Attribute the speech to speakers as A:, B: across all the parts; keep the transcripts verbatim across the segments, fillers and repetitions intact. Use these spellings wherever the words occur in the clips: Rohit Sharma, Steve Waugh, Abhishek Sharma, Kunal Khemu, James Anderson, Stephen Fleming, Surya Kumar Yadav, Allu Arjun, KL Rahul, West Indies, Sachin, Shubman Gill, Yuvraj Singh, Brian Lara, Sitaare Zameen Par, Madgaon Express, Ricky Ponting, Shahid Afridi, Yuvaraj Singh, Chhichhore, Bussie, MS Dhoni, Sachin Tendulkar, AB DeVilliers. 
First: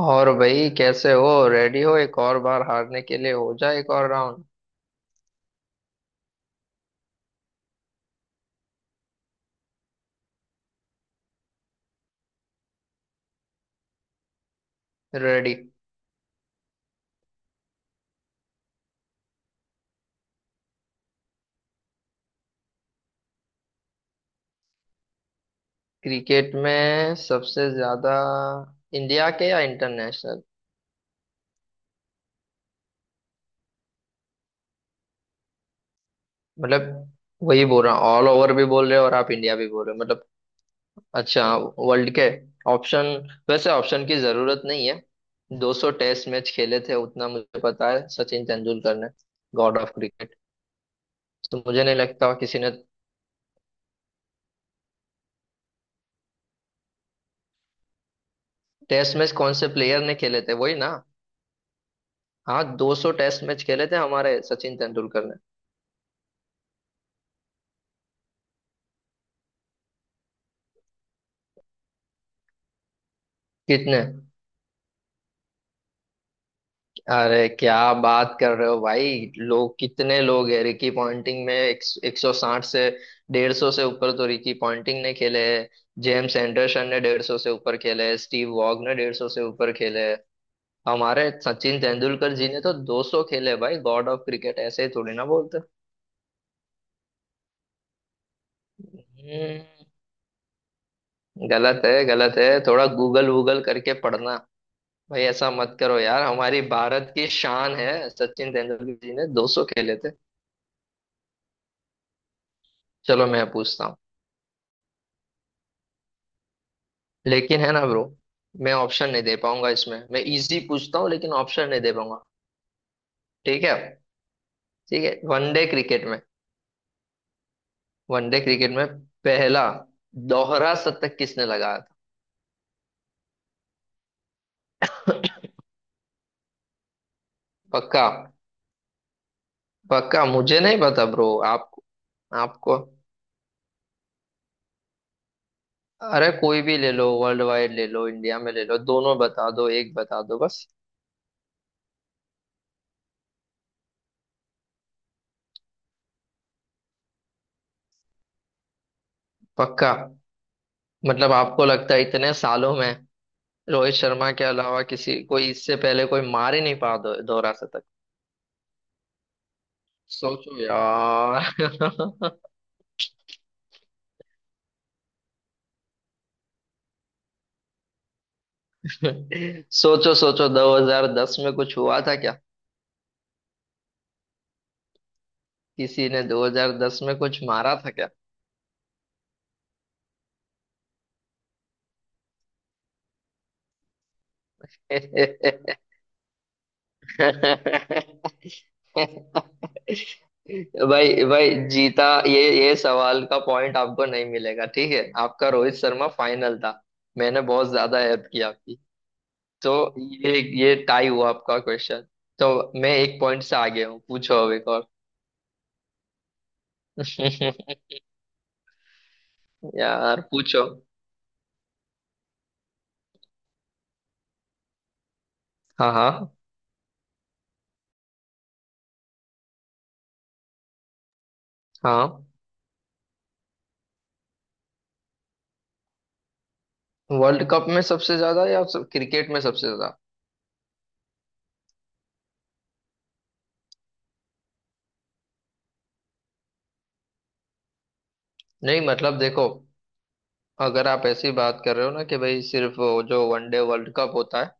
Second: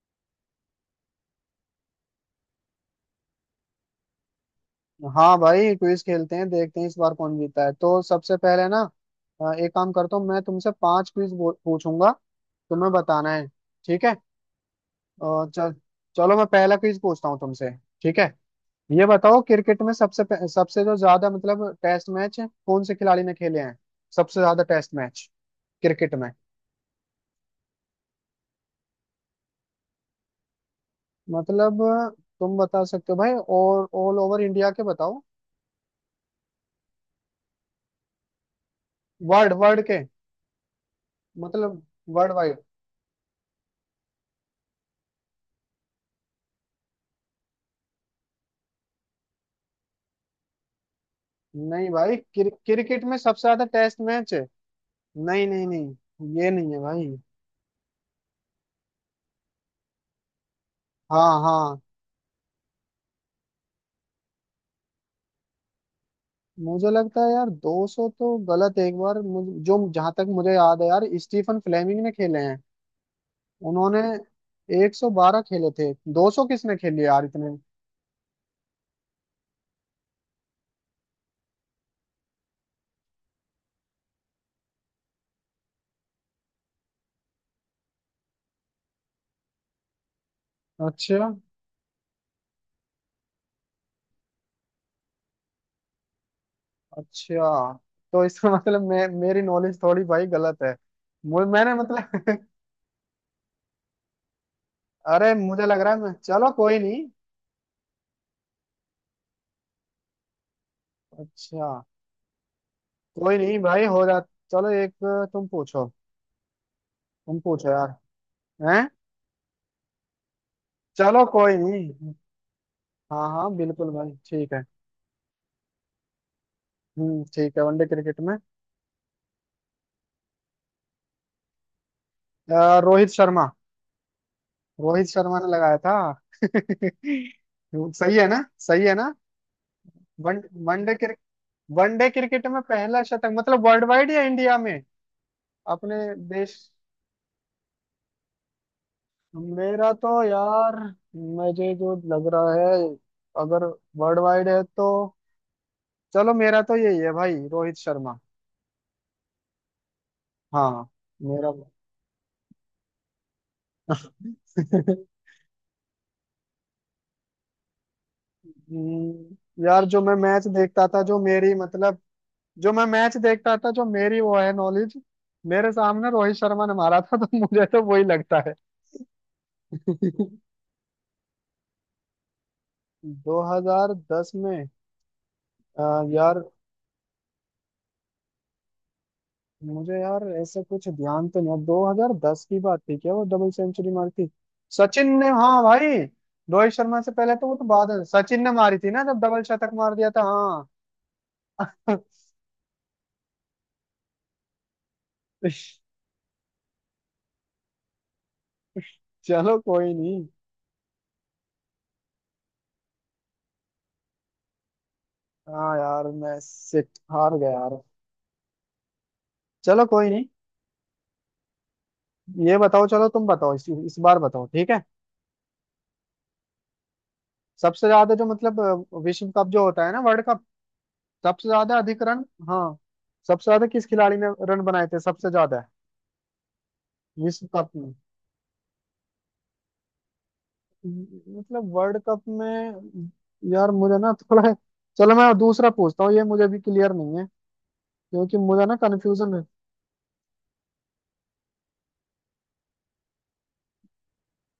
A: और भाई, कैसे हो? रेडी हो एक और बार हारने के लिए? हो जाए एक और राउंड।
B: हाँ भाई, क्विज खेलते हैं, देखते हैं इस बार कौन जीता है। तो सबसे पहले ना अ, एक काम करता हूँ, मैं तुमसे पांच क्विज पूछूंगा। तुम्हें बताना है, ठीक है। और
A: रेडी।
B: चल, चलो मैं पहला क्विज पूछता हूँ तुमसे। ठीक है, ये बताओ क्रिकेट में सबसे पे- सबसे जो ज्यादा मतलब टेस्ट मैच कौन से खिलाड़ी ने खेले हैं। सबसे ज्यादा टेस्ट मैच क्रिकेट में।
A: क्रिकेट में सबसे ज्यादा? इंडिया के या इंटरनेशनल?
B: मतलब तुम बता सकते हो भाई, और ऑल ओवर इंडिया के बताओ।
A: मतलब वही बोल रहा हूँ, ऑल ओवर भी बोल रहे हो और आप
B: वर्ल्ड
A: इंडिया भी
B: वर्ल्ड
A: बोल रहे
B: के।
A: हो मतलब। अच्छा।
B: मतलब
A: वर्ल्ड के।
B: World wide.
A: ऑप्शन। वैसे ऑप्शन की जरूरत नहीं है। दो सौ टेस्ट मैच खेले थे उतना मुझे पता है, सचिन तेंदुलकर ने। God of cricket. तो मुझे
B: नहीं
A: नहीं
B: भाई,
A: लगता
B: क्रि,
A: किसी ने।
B: क्रिकेट में सबसे ज्यादा टेस्ट मैच है। नहीं नहीं नहीं, ये नहीं है भाई।
A: टेस्ट मैच कौन से प्लेयर ने खेले थे वही ना?
B: हाँ हाँ।
A: हाँ, दो सौ टेस्ट मैच खेले थे हमारे सचिन तेंदुलकर ने।
B: मुझे लगता है यार दो सौ तो गलत है। एक बार मुझे जो, जहां तक मुझे याद है यार, स्टीफन फ्लेमिंग ने खेले हैं।
A: कितने?
B: उन्होंने एक सौ बारह खेले थे। दो सौ किसने खेले यार
A: अरे
B: इतने।
A: क्या बात कर रहे हो भाई! लोग कितने लोग हैं! रिकी पॉन्टिंग में एक, 160 से, डेढ़ सौ से ऊपर तो रिकी पॉन्टिंग ने खेले हैं। जेम्स एंडरसन ने डेढ़ सौ से ऊपर खेले हैं, स्टीव वॉग ने डेढ़ सौ से ऊपर खेले हैं।
B: अच्छा।
A: हमारे सचिन तेंदुलकर जी ने तो दो सौ खेले भाई, गॉड ऑफ क्रिकेट ऐसे ही थोड़ी ना बोलते।
B: अच्छा, तो इसका मतलब मैं, मेरी नॉलेज
A: हम्म,
B: थोड़ी भाई गलत है। मु- मैंने
A: गलत है, गलत
B: मतलब
A: है, थोड़ा गूगल वूगल करके पढ़ना। भाई
B: अरे,
A: ऐसा
B: मुझे
A: मत
B: लग रहा
A: करो
B: है मैं,
A: यार,
B: चलो
A: हमारी
B: कोई नहीं।
A: भारत की शान है, सचिन तेंदुलकर जी ने दो सौ खेले थे।
B: अच्छा।
A: चलो
B: कोई
A: मैं
B: नहीं भाई,
A: पूछता हूँ।
B: हो जा। चलो एक, तुम पूछो, तुम
A: लेकिन
B: पूछो
A: है ना
B: यार।
A: ब्रो। मैं
B: हैं।
A: ऑप्शन नहीं दे पाऊंगा इसमें, मैं इजी पूछता हूँ
B: चलो
A: लेकिन
B: कोई
A: ऑप्शन नहीं दे
B: नहीं।
A: पाऊंगा।
B: हाँ हाँ
A: ठीक है।
B: बिल्कुल भाई, ठीक है।
A: ठीक है, वनडे क्रिकेट में,
B: हम्म, ठीक है, वनडे क्रिकेट में।
A: वनडे क्रिकेट में पहला दोहरा शतक किसने लगाया था?
B: अ, रोहित शर्मा, रोहित शर्मा ने लगाया था।
A: पक्का?
B: सही है ना, सही है ना।
A: पक्का
B: वन
A: मुझे नहीं
B: वनडे
A: पता
B: क्रिक
A: ब्रो। आपको?
B: वनडे क्रिकेट में
A: आपको?
B: पहला शतक मतलब वर्ल्ड वाइड या इंडिया में, अपने
A: अरे
B: देश।
A: कोई भी ले लो, वर्ल्ड वाइड ले लो, इंडिया में ले लो, दोनों बता दो,
B: मेरा
A: एक
B: तो
A: बता दो बस।
B: यार, मुझे जो लग रहा है, अगर वर्ल्ड वाइड है तो, चलो मेरा तो यही है भाई, रोहित शर्मा।
A: पक्का?
B: हाँ।
A: मतलब
B: मेरा
A: आपको लगता है इतने सालों में रोहित शर्मा के अलावा किसी, कोई इससे पहले कोई मार ही नहीं पा, दो, दोहरा शतक?
B: हम्म, यार जो मैं मैच
A: सोचो
B: देखता था, जो मेरी मतलब,
A: यार।
B: जो मैं मैच देखता था, जो मेरी वो है नॉलेज, मेरे सामने रोहित शर्मा ने मारा था। तो मुझे तो वही लगता है।
A: सोचो सोचो, दो हज़ार दस में कुछ हुआ था क्या?
B: दो हज़ार दस में आ,
A: किसी ने
B: यार
A: दो हज़ार दस में कुछ मारा था क्या?
B: मुझे, यार ऐसे कुछ ध्यान तो नहीं, दो हज़ार दस की बात थी क्या वो डबल सेंचुरी मारी थी। सचिन ने हाँ भाई, रोहित शर्मा से पहले तो, वो तो बाद है, सचिन ने मारी थी ना जब डबल शतक मार दिया था। हाँ।
A: भाई भाई जीता, ये ये सवाल का पॉइंट आपको नहीं मिलेगा, ठीक है? आपका रोहित शर्मा फाइनल था। मैंने बहुत ज्यादा हेल्प की आपकी।
B: चलो
A: तो
B: कोई नहीं।
A: ये ये टाई हुआ आपका क्वेश्चन। तो मैं एक पॉइंट से आगे हूँ, पूछो अब एक और।
B: हाँ यार, मैं सिट हार गया यार। चलो कोई
A: यार
B: नहीं।
A: पूछो।
B: ये बताओ, चलो तुम बताओ इस, इस बार बताओ, ठीक है।
A: हाँ, हाँ,
B: सबसे ज्यादा जो मतलब अ, विश्व कप जो होता है ना, वर्ल्ड कप, सबसे ज्यादा अधिक रन।
A: हाँ।
B: हाँ। सबसे ज्यादा किस खिलाड़ी ने रन बनाए थे, सबसे ज्यादा।
A: वर्ल्ड
B: विश्व
A: कप
B: कप
A: में
B: में,
A: सबसे ज्यादा या सब क्रिकेट में सबसे ज्यादा?
B: मतलब वर्ल्ड कप में। यार मुझे ना थोड़ा, चलो मैं दूसरा पूछता हूँ, ये मुझे भी क्लियर नहीं है क्योंकि मुझे ना
A: नहीं मतलब
B: कन्फ्यूजन है।
A: देखो, अगर आप ऐसी बात कर रहे हो ना कि भाई सिर्फ वो जो वनडे वर्ल्ड कप होता है,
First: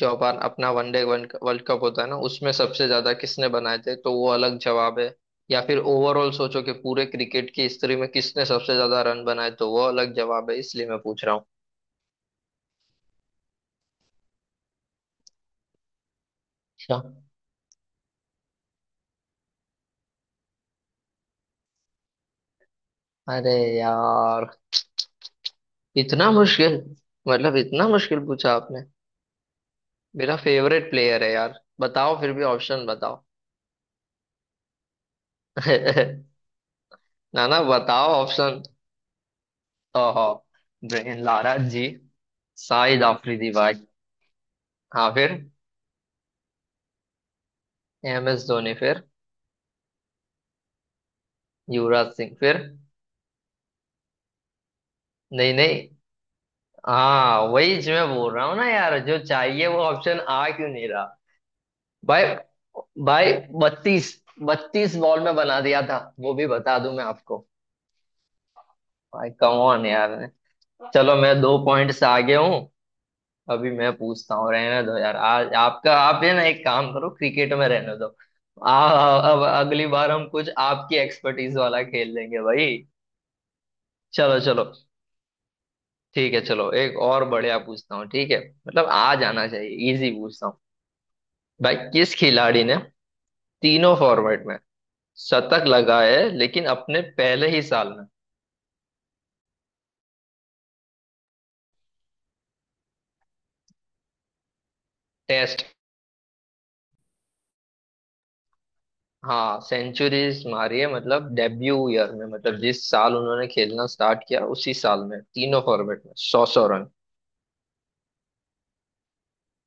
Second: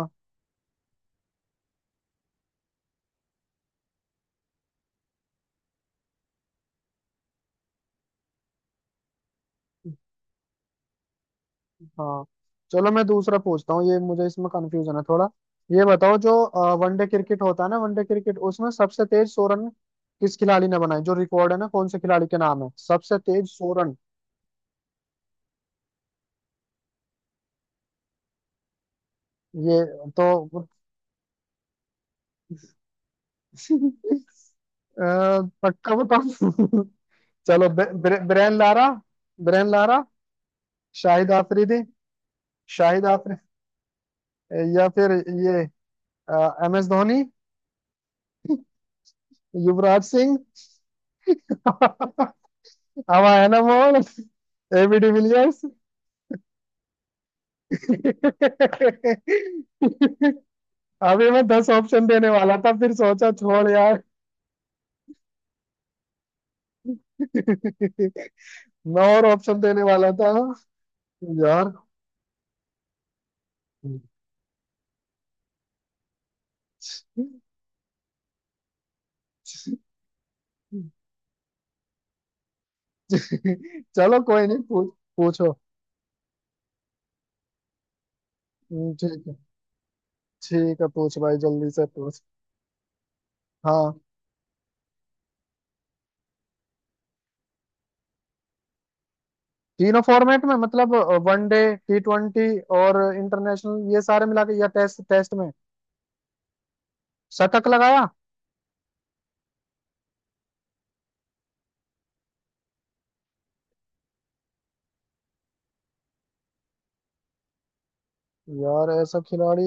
A: जो अपन अपना वनडे वर्ल्ड कप होता है ना, उसमें सबसे ज्यादा किसने बनाए थे, तो वो अलग जवाब है। या फिर ओवरऑल सोचो कि पूरे क्रिकेट की हिस्ट्री में किसने सबसे ज्यादा रन बनाए, तो वो अलग जवाब है, इसलिए मैं पूछ रहा हूँ।
B: हाँ। चलो मैं दूसरा पूछता हूँ, ये मुझे इसमें कंफ्यूजन है थोड़ा। ये बताओ, जो
A: अच्छा।
B: वनडे क्रिकेट होता है ना, वनडे क्रिकेट, उसमें सबसे तेज सौ रन किस खिलाड़ी ने बनाए, जो रिकॉर्ड है ना, कौन से खिलाड़ी के नाम है सबसे तेज
A: अरे
B: सौ रन।
A: यार, इतना मुश्किल! मतलब इतना मुश्किल पूछा आपने।
B: ये
A: मेरा
B: तो
A: फेवरेट प्लेयर है यार, बताओ फिर भी ऑप्शन बताओ।
B: अ, पक्का बताओ।
A: ना ना,
B: चलो ब-
A: बताओ
B: ब्रे- Brian
A: option.
B: Lara, Brian Lara.
A: ओहो। Brian
B: Shahid
A: Lara
B: Afridi,
A: ji. शाहिद
B: शाहिद आफरी
A: आफरीदी भाई।
B: या फिर
A: हाँ फिर।
B: ये M S Dhoni,
A: M S Dhoni फिर।
B: युवराज सिंह।
A: युवराज सिंह फिर।
B: हवा है ना मोहन, एबी
A: नहीं
B: डिविलियर्स।
A: नहीं। हाँ वही जो मैं बोल रहा हूँ ना यार, जो चाहिए वो ऑप्शन
B: अभी
A: आ क्यों नहीं रहा?
B: मैं दस ऑप्शन
A: भाई,
B: देने वाला था, फिर सोचा
A: भाई,
B: छोड़ यार।
A: बत्तीस, बत्तीस बॉल में बना दिया था, वो भी बता दूं मैं आपको।
B: मैं और
A: भाई कम
B: ऑप्शन देने
A: ऑन यार।
B: वाला था
A: चलो मैं दो
B: यार।
A: पॉइंट से आगे हूँ। अभी मैं पूछता हूँ, रहने दो यार आज आपका। आप ये ना, एक काम करो, क्रिकेट में रहने दो। आ, अब अगली बार हम कुछ आपकी एक्सपर्टीज वाला खेल लेंगे भाई।
B: चलो
A: चलो
B: कोई नहीं,
A: चलो।
B: पूछ, पूछो।
A: ठीक है, चलो एक और बढ़िया पूछता हूँ, ठीक है। मतलब
B: हम्म,
A: आ
B: ठीक है।
A: जाना चाहिए, इजी पूछता हूँ।
B: ठीक है, पूछ भाई जल्दी
A: भाई
B: से
A: किस
B: पूछ।
A: खिलाड़ी ने तीनों
B: हाँ।
A: फॉर्मेट में शतक लगाए लेकिन अपने पहले ही साल में?
B: तीनों फॉर्मेट में मतलब वनडे, टी ट्वेंटी और इंटरनेशनल, ये सारे मिला के या टेस्ट, टेस्ट में
A: टेस्ट।
B: शतक लगाया।
A: हाँ सेंचुरीज मारी है, मतलब डेब्यू ईयर में, मतलब जिस साल उन्होंने खेलना स्टार्ट किया उसी साल में तीनों फॉर्मेट में सौ सौ रन।
B: यार ऐसा खिलाड़ी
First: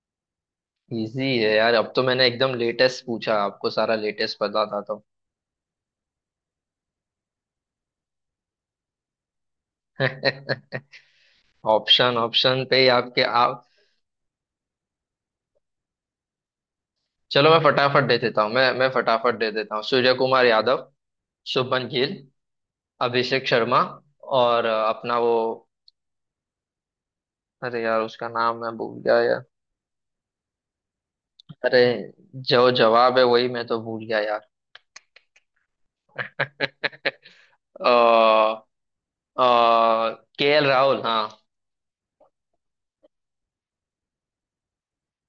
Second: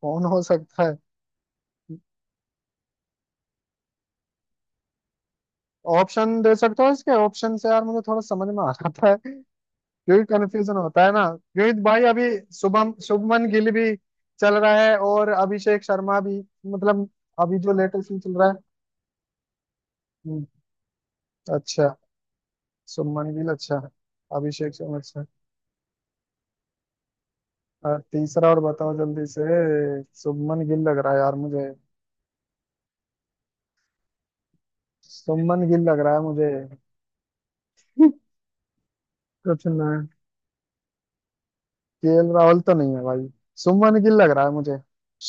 B: कौन हो सकता है।
A: इजी है यार, अब तो मैंने एकदम लेटेस्ट पूछा, आपको सारा लेटेस्ट पता था तो।
B: ऑप्शन दे सकते हो इसके, ऑप्शन से यार मुझे थोड़ा समझ में आ जाता है क्योंकि कंफ्यूजन होता है ना, क्योंकि भाई
A: ऑप्शन,
B: अभी
A: ऑप्शन पे ही
B: शुभम
A: आपके
B: शुभमन
A: आप।
B: गिल भी चल रहा है और अभिषेक शर्मा भी, मतलब
A: चलो मैं
B: अभी जो
A: फटाफट
B: लेटेस्ट
A: दे
B: चल
A: देता
B: रहा
A: हूँ,
B: है।
A: मैं मैं फटाफट दे देता हूँ। सूर्य
B: हम्म,
A: कुमार यादव,
B: अच्छा।
A: शुभमन गिल,
B: शुभमन
A: अभिषेक
B: गिल अच्छा।
A: शर्मा, और
B: अभिषेक
A: अ,
B: शर्मा
A: अपना
B: अच्छा।
A: वो। अरे
B: और
A: यार, उसका
B: तीसरा
A: नाम
B: और
A: मैं भूल
B: बताओ
A: गया
B: जल्दी
A: यार।
B: से। शुभमन गिल लग रहा है यार मुझे,
A: अरे, जो जवाब है वही मैं तो भूल गया यार।
B: शुभमन गिल लग रहा है मुझे। कुछ ना,
A: के एल राहुल, हाँ।
B: केएल राहुल तो नहीं है भाई, शुभमन गिल लग रहा है मुझे,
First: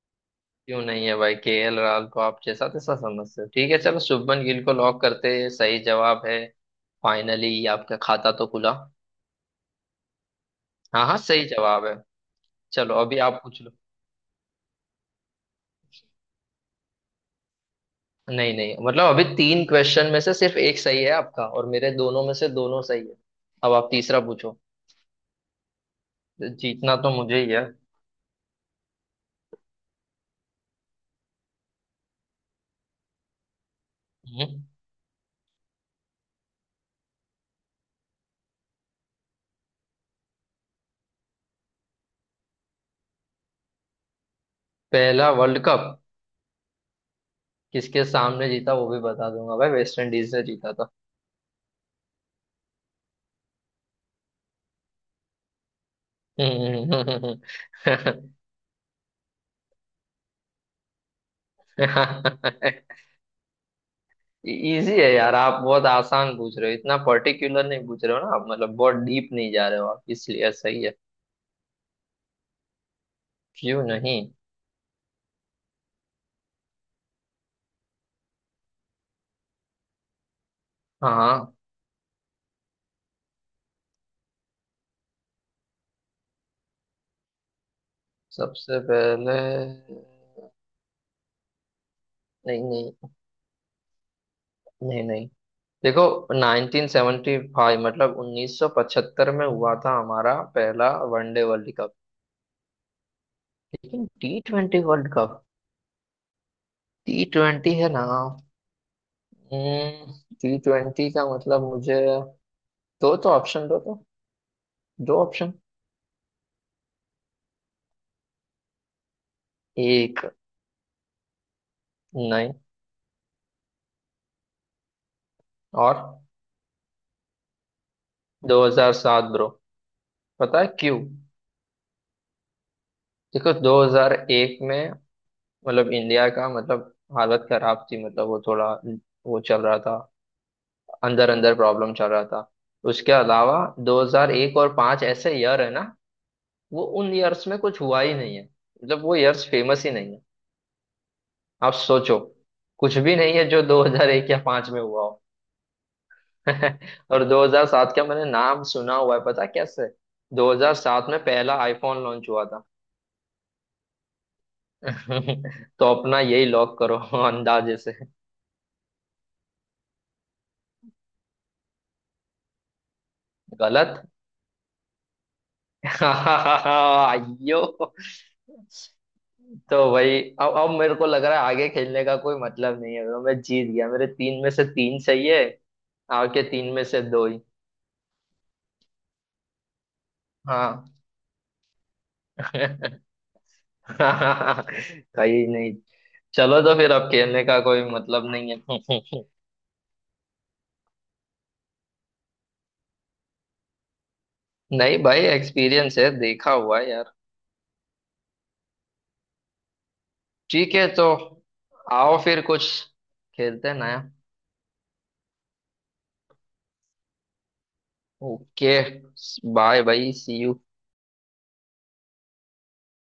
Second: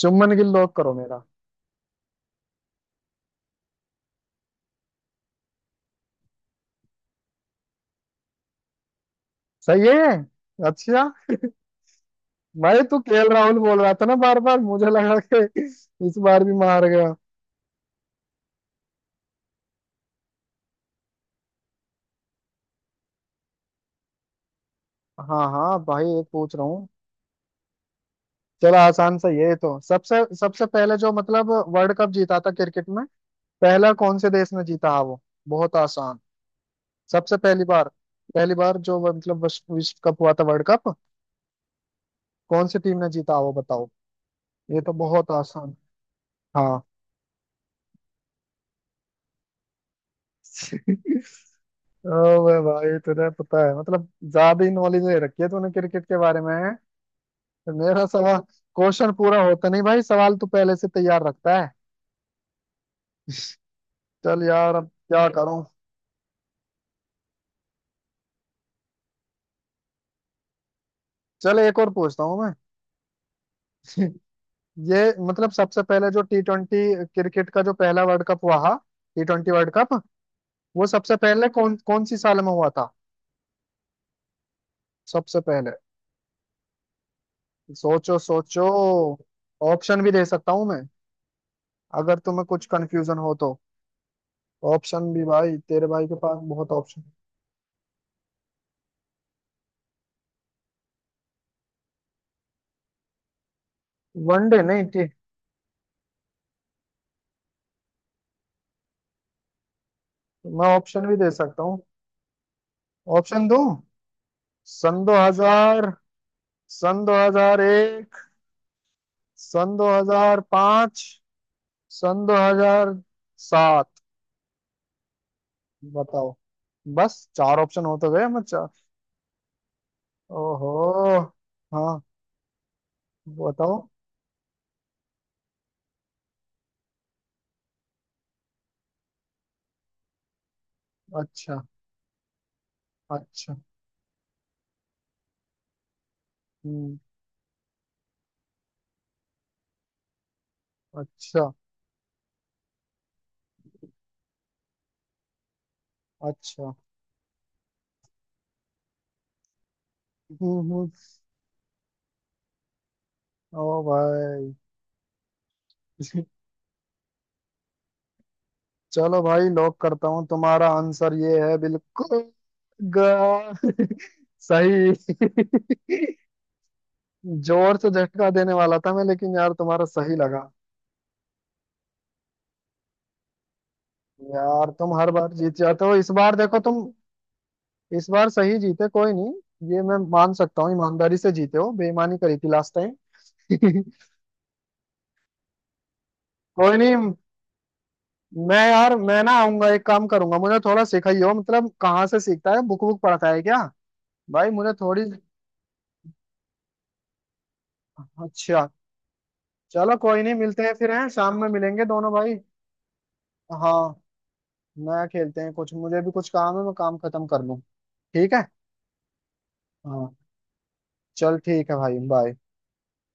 B: शुभमन गिल लॉक
A: क्यों
B: करो
A: नहीं है
B: मेरा।
A: भाई? के एल राहुल को आप जैसा तैसा समझते हो? ठीक है, चलो शुभमन गिल को लॉक करते हैं, सही जवाब है। फाइनली आपका खाता तो खुला।
B: सही है ये। अच्छा।
A: हाँ हाँ, सही जवाब है।
B: भाई
A: चलो
B: तू
A: अभी
B: केएल
A: आप
B: राहुल
A: पूछ लो।
B: बोल रहा था ना बार बार, मुझे लगा कि इस बार भी मार गया।
A: नहीं नहीं, मतलब अभी तीन क्वेश्चन में से सिर्फ एक सही है आपका, और मेरे दोनों में से दोनों सही है। अब आप तीसरा पूछो।
B: हाँ हाँ भाई, एक पूछ रहा हूँ।
A: जीतना तो मुझे ही है।
B: चलो आसान सा ये, तो सबसे, सबसे पहले जो मतलब वर्ल्ड कप जीता था क्रिकेट में, पहला कौन से देश ने
A: हम्म।
B: जीता है वो। बहुत आसान। सबसे पहली बार, पहली बार जो वो मतलब विश्व विश्व कप हुआ था, वर्ल्ड कप, कौन सी टीम ने जीता वो बताओ। ये तो
A: पहला
B: बहुत
A: वर्ल्ड
B: आसान।
A: कप?
B: हाँ।
A: किसके सामने जीता वो भी बता दूंगा भाई, वेस्ट इंडीज ने जीता
B: ओ भाई, तुझे पता है मतलब ज्यादा ही नॉलेज ले रखी है तूने क्रिकेट के बारे में। मेरा
A: था।
B: सवाल, क्वेश्चन पूरा होता नहीं भाई, सवाल तो पहले से तैयार रखता है। चल यार, अब
A: इजी है
B: क्या
A: यार, आप
B: करूं।
A: बहुत आसान पूछ रहे हो, इतना पर्टिकुलर नहीं पूछ रहे हो ना आप, मतलब बहुत डीप नहीं जा रहे हो आप, इसलिए सही है।
B: चल एक और पूछता हूं मैं,
A: क्यों नहीं।
B: ये मतलब सबसे पहले जो टी ट्वेंटी क्रिकेट का जो पहला वर्ल्ड कप हुआ था, टी ट्वेंटी वर्ल्ड कप, वो सबसे पहले
A: हाँ,
B: कौन, कौन सी साल में हुआ था। सबसे पहले, सोचो सोचो।
A: सबसे पहले।
B: ऑप्शन भी दे सकता हूं मैं, अगर तुम्हें
A: नहीं
B: कुछ
A: नहीं
B: कंफ्यूजन हो तो।
A: नहीं
B: ऑप्शन भी
A: नहीं,
B: भाई, तेरे
A: देखो।
B: भाई के पास बहुत ऑप्शन।
A: नाइनटीन सेवेंटी फाइव, मतलब उन्नीस सौ पचहत्तर में हुआ था हमारा पहला वनडे वर्ल्ड कप। लेकिन टी
B: वनडे
A: ट्वेंटी
B: नहीं, T.
A: World cup, T twenty है ना? टी
B: मैं ऑप्शन
A: ट्वेंटी
B: भी
A: का
B: दे
A: मतलब
B: सकता हूँ।
A: मुझे। दो तो
B: ऑप्शन दूं।
A: ऑप्शन, दो तो।
B: सन
A: दो ऑप्शन।
B: दो हज़ार, सन दो हज़ार एक, सन
A: एक।
B: दो हज़ार पाँच, सन
A: नहीं।
B: दो हज़ार सात,
A: और?
B: बताओ। बस चार ऑप्शन हो तो गए मैं, चार।
A: दो हज़ार सात ब्रो। पता है
B: ओहो।
A: क्यों?
B: हाँ।
A: देखो
B: बताओ।
A: दो हज़ार एक में, मतलब इंडिया का, मतलब हालत खराब थी, मतलब वो थोड़ा, वो चल रहा था, अंदर अंदर
B: अच्छा।
A: प्रॉब्लम चल रहा था। उसके
B: अच्छा।
A: अलावा, दो हज़ार एक और पाँच ऐसे ईयर है ना, वो
B: हम्म।
A: उन ईयर्स में कुछ हुआ ही नहीं है, मतलब वो ईयर्स फेमस ही नहीं है।
B: अच्छा।
A: आप सोचो, कुछ भी नहीं है जो दो हज़ार एक या पाँच में हुआ हो।
B: अच्छा।
A: और दो हज़ार सात का मैंने नाम सुना हुआ है, पता है कैसे?
B: हम्म हम्म।
A: दो हज़ार सात में पहला आईफोन लॉन्च हुआ था।
B: ओ भाई।
A: तो अपना यही लॉक करो, अंदाजे से।
B: चलो भाई लॉक करता हूँ, तुम्हारा आंसर ये है बिल्कुल ग-
A: गलत।
B: सही।
A: आइयो।
B: जोर से झटका देने वाला था मैं, लेकिन यार तुम्हारा
A: तो
B: सही
A: भाई
B: लगा।
A: अब अब मेरे को लग रहा है आगे खेलने का कोई मतलब नहीं है, तो मैं जीत गया, मेरे तीन में से
B: यार तुम
A: तीन
B: हर
A: सही
B: बार
A: है।
B: जीत जाते हो, इस बार
A: आपके
B: देखो
A: तीन में
B: तुम,
A: से दो ही।
B: इस बार सही जीते। कोई नहीं, ये मैं मान सकता हूँ,
A: हाँ।
B: ईमानदारी से जीते हो, बेईमानी करी थी लास्ट टाइम।
A: कहीं नहीं। चलो तो
B: कोई
A: फिर,
B: नहीं।
A: अब खेलने का कोई मतलब नहीं
B: मैं यार,
A: है।
B: मैं ना आऊंगा, एक काम करूंगा, मुझे थोड़ा सिखाइयो, मतलब कहाँ से सीखता है, बुक बुक पढ़ता है क्या भाई, मुझे
A: नहीं
B: थोड़ी।
A: भाई, एक्सपीरियंस है, देखा हुआ है यार।
B: अच्छा, चलो कोई नहीं, मिलते हैं
A: ठीक है
B: फिर,
A: तो,
B: हैं, शाम में मिलेंगे दोनों
A: आओ
B: भाई।
A: फिर कुछ खेलते हैं
B: हाँ,
A: नया।
B: मैं खेलते हैं कुछ, मुझे भी कुछ काम है, मैं काम खत्म कर लूँ, ठीक है।
A: ओके। बाय
B: हाँ,
A: भाई, सी यू।
B: चल ठीक है भाई, बाय।